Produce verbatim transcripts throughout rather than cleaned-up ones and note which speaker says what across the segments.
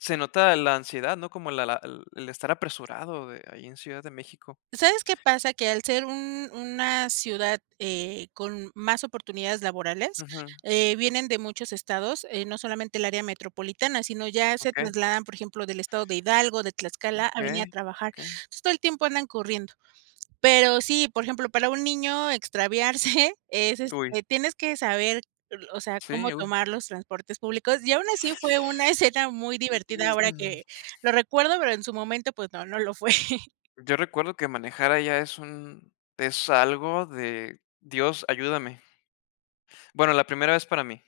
Speaker 1: Se nota la ansiedad, ¿no? Como la la el estar apresurado de ahí en Ciudad de México.
Speaker 2: ¿Sabes qué pasa? Que al ser un una ciudad, eh, con más oportunidades laborales,
Speaker 1: Ujú.
Speaker 2: eh, vienen de muchos estados, eh, no solamente el área metropolitana, sino ya se
Speaker 1: Okey.
Speaker 2: trasladan, por ejemplo, del estado de Hidalgo, de Tlaxcala a venir a
Speaker 1: Okey,
Speaker 2: trabajar.
Speaker 1: okey.
Speaker 2: Pues todo el tiempo andan corriendo. Pero sí, por ejemplo, para un niño, extraviarse es
Speaker 1: Uy.
Speaker 2: este, tienes que saber el o sea,
Speaker 1: Sí,
Speaker 2: cómo
Speaker 1: uy.
Speaker 2: tomar los transportes públicos, y aun así fue una escena muy
Speaker 1: Y y,
Speaker 2: divertida ahora
Speaker 1: n
Speaker 2: que lo recuerdo, pero en su momento, pues no, no lo fue.
Speaker 1: Yo recuerdo que manejar allá es un es algo de: "Dios ayúdame". Bueno, la primera vez para mí.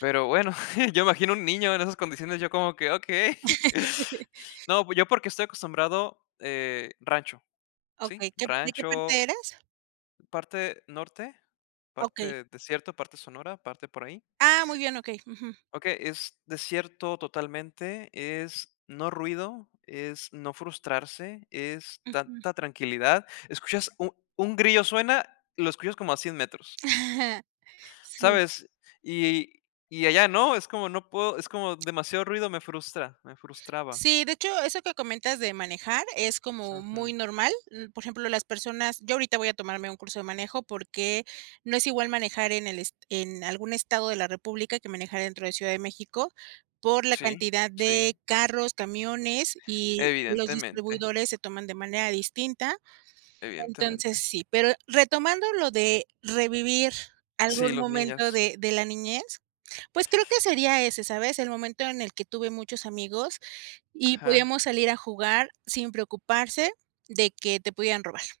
Speaker 1: Pero, bueno, yo imagino un niño en esas condiciones yo como que: "Okey". No, pues, yo porque estoy acostumbrado, eh, rancho, ¿sí?
Speaker 2: Okey, ¿qué de qué
Speaker 1: Rancho
Speaker 2: parte eres?
Speaker 1: parte norte,
Speaker 2: Okey.
Speaker 1: parte desierto, parte sonora, parte por ahí.
Speaker 2: Ah, muy bien, okey, ujú.
Speaker 1: Okey, es desierto totalmente, es no ruido, es no frustrarse, es
Speaker 2: Ujú.
Speaker 1: tanta tranquilidad. Escuchas u un grillo suena, lo escuchas como a cien metros.
Speaker 2: Sí.
Speaker 1: ¿Sabes? Y y allá no, es como no puedo, es como demasiado ruido, me frustra, me frustraba.
Speaker 2: Sí, de hecho, eso que comentas de manejar es como
Speaker 1: Ujú.
Speaker 2: muy normal. Mm, por ejemplo, las personas yo ahorita voy a tomarme un curso de manejo porque, no es igual manejar en el es en algún estado de la república que manejar dentro de Ciudad de México, por la
Speaker 1: Sí,
Speaker 2: cantidad
Speaker 1: sí.
Speaker 2: de carros, camiones y los
Speaker 1: Evidentemente.
Speaker 2: distribuidores se toman de manera distinta. Entonces
Speaker 1: Evidentemente.
Speaker 2: sí, pero retomando lo de revivir
Speaker 1: Sí,
Speaker 2: algún
Speaker 1: los
Speaker 2: momento
Speaker 1: niños.
Speaker 2: de de la niñez, pues, creo que sería ese, ¿sabes?, el momento en el que tuve muchos amigos y
Speaker 1: Ajá.
Speaker 2: podíamos salir a jugar, sin preocuparse de que te pudieran robar.